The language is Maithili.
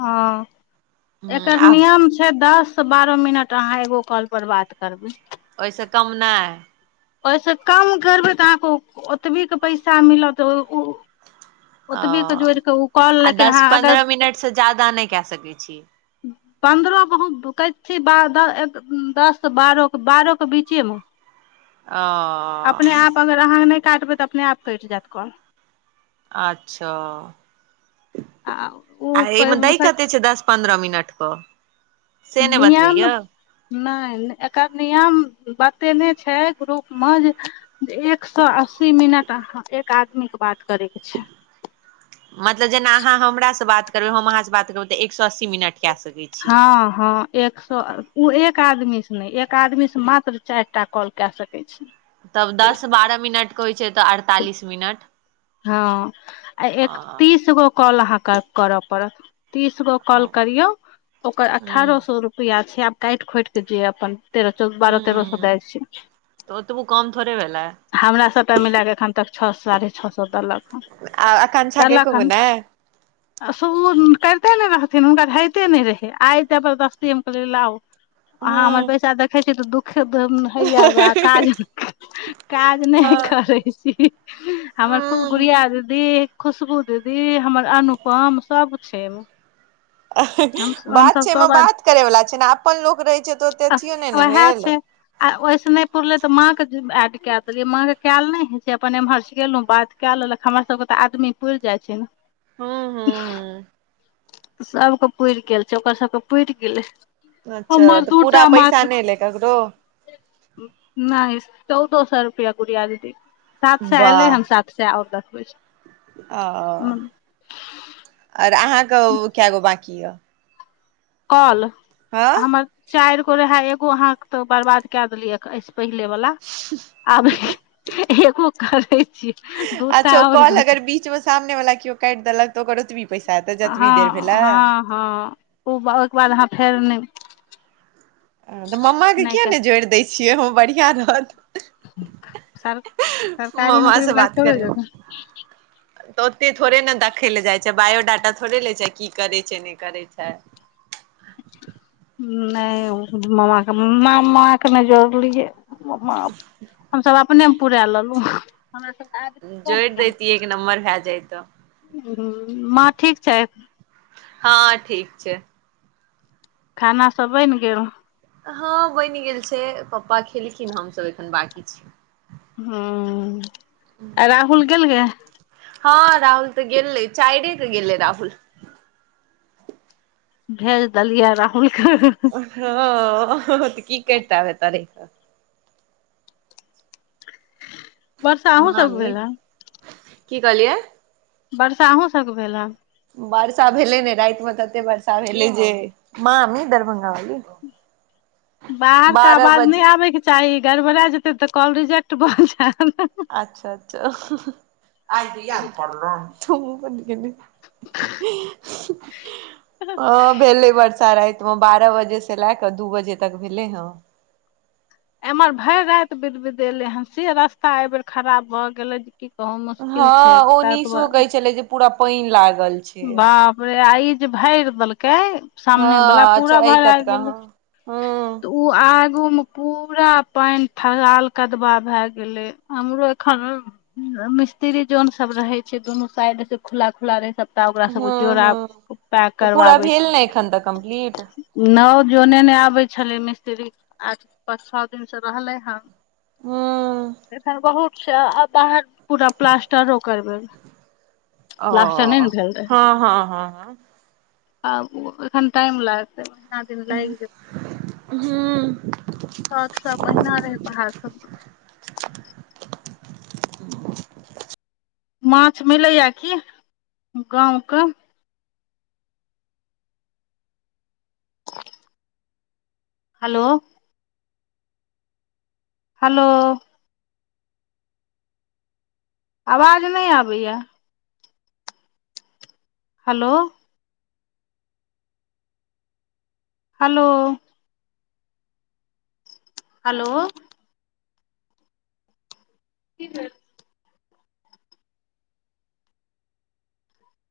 हँ ह एकर आब नियम छै दस बारह मिनट अहाँ एगो कॉल पर बात करबै ओहिसँ कम नहि ओहिसँ कम करबै तऽ अहाँके ओतबी के पैसा मिलत ओ ओतबी के जोड़ि कऽ ओ कॉल आ लेकिन दस अहाँ अगर पन्द्रह मिनटसँ ज्यादा नहि कए सकैय छी ह [inaudible] [inaudible] पन्द्रह हमै छी दस बारह बारह के बीचे मे ओ [inaudible] [inaudible] अपने आप अगर अहाँ नहि काटबै तऽ अपने आप कैट जायत कोल अच्छा आ ओ आ एईमे दै कते छै दस पन्द्रह मिनट क नियम नहि एकर नियम बतेने छै ग्रुपम जे एक सौ अस्सी मिनट एक आदमीके बात करेके छै। मतलब जेना अहाँ हमरासे बात करबै हम अहाँसे बात करब तऽ एक सौ अस्सी मिनट। कए सकै छी हँ हँ। एक सौ, ओ एक आदमीसे नहि एक आदमीसे मात्र चारिटा कॉल कए सकै छि। तब, दस बारह मिनटके होइ छै तऽ अड़तालीस मिनट? हँ, आ एक ह तीसगो कॉल अहाँकेँ करय पड़त। तीसगो कॉल ह करियौ ओकर तऽ अठारह सए रुपआ छै, आब काटि खोटि केऽ जे अपन। तेरह सऽ बारह, तेरह सऽ एगारह अरब जाय ओतबो कम थोड़े भेलै छै। हमरा सभटा मिलाक एखन तक छओ साढ़े छओ सऽ सत आ आकांक्षा लाखतार के लाख कहू खन ने [unintelligible] ओ करितेने रहथिन हुनका हइते नहि रहै आइ एते जबदस्ती लौ ह अहाँ हमर पैसा देखै छी तऽ दुःख। खदम हइयब काज काज नहि करै छै हमर खूब ह गुड़िया दीदी, खुशबू दीदी, हमर अनुपम सभ छै बात हमसब छै, एहिमे सब बात करे वला छै, ने अपन लोक रहै छै तऽ ओते अथियो नहि ने उएह भेल। छै आ ओहिस नहि पुरले ते माँ के अड्ड कऽ देले माँ के कयल ने छै अपन एम्हर। गेलहु बात कऽ लेलक हमरा सभके तऽ आदमी पुर जाइ छै हूँ हूँ ने। हूँ सभके पुुरि गेल छै, ओकर सभके पुुरि गेलै। अच्छा हमर तऽ पूरा दूटा पैसा मात्र नहि एले ककरो? नहि चौदो सए रुपआ गुड़िया दीदी, सात सए एलै वाह हन सात। से आओ देते ओ आर अहाँकेँ कगो बकी यए।? कल हमर चारिगो रहै एगो अहाँकेँ तऽ बर्बाद कए देलियै। पहिले वाला, आब एको करे छिय। अच्छा ओ कोल अगर बीचमे सामने वाला केओ काटि देलक तऽ ओकर ओतबी। पैसा तऽ जतबी देर हँ भेलै? हँ हँ, ओ ओहिके बाद अहाँ फेरने ह, तऽ मम्माके किएक नहि जोड़ि दैत छियै। हम बढ़िआँ रहत सर, सरकारी मम्मा से नौकरीवाला बात के थोड़े करेमे जेथिन। तऽ ओते थोड़ेने देखै लए जाइत छै, बायोडाटा थोड़े ले छै, की करै छै नहि करै छै। नहि मामाके नहि जोड़लियै। मा हमसभ अपने पुरा लेलहुँ हमरा। आदमी कम जोड़ि य दैतियै, एक नम्बर भए जत। माँ ठीक छै? हँ, ठीक छै। खाना सभ बनि गेल? हँ, बनि गेल छै, पप्पा खेलखिन हमसभ एखन बाकी छीय ह, आ राहुल गेल ग हँ, राहुल तऽ गेलै चइरेके गेले राहुल। भेज देलियै राहुलके। ह, तऽ की करता एतह रह वर्षा अहूँ सबके मामी, भेल ह की कहलियए? वर्षा अहुँ सभके भेल हँ? वर्षा भेलै ने रातिमे तएते वर्षा भेलै जे मामी दरभंगा वाली ह। बाहरके बारह आवाज बजे नहि आबयके चाही गड़बड़ा जेतै तऽ कॉल रिजेक्ट भऽ जायत। अच्छा, अच्छा, [unintelligible] हँ, भेलेले बार रातिमे बारह बजेसे लए कऽ दू बजे तक भेले ह। एम्हर भरि राति बिद बिद एले से रस्ता एहिबेर खराब भऽ गेलै की कहू मुश्किल छै हँ ओ त दुआ निशो कहै छलै जे पूरा पानि लागल छै बाप रे आ ई जे भरि देलकै सामने बला हँ पूरा अच्छा एहि भरा आ कतका गेलै हँ हँ आगु में पूरा पानि थसाल कदवा भय गेले हमरो एखन मिस्त्री जन सब रहे छै दुनू साइडस खुला खुला रहै सब त ओकरा सब हँ जोड़ा हँ पैक तऽ पूरा करबाबै भेल ने एखन तक कम्प्लीट छै नओ जोने नहि आबै छलै मिस्त्री आठ पाँच छओ दिन से रहलै हन हूँ एखन बहुत छै आ बाहर पूरा प्लास्टरो करब ओ प्लास्टर नहि ने भेल रहे हँ हँ हँ हँ आब एखन टाइम लागतै महिना दिन लागि जेतै हूँ छत सब ओहिना रहै बाहर सब माछ मिलैए की गाँवके हेलो हेलो आवाज नहि आबैय हेलो हेलो हेलो की [unintelligible]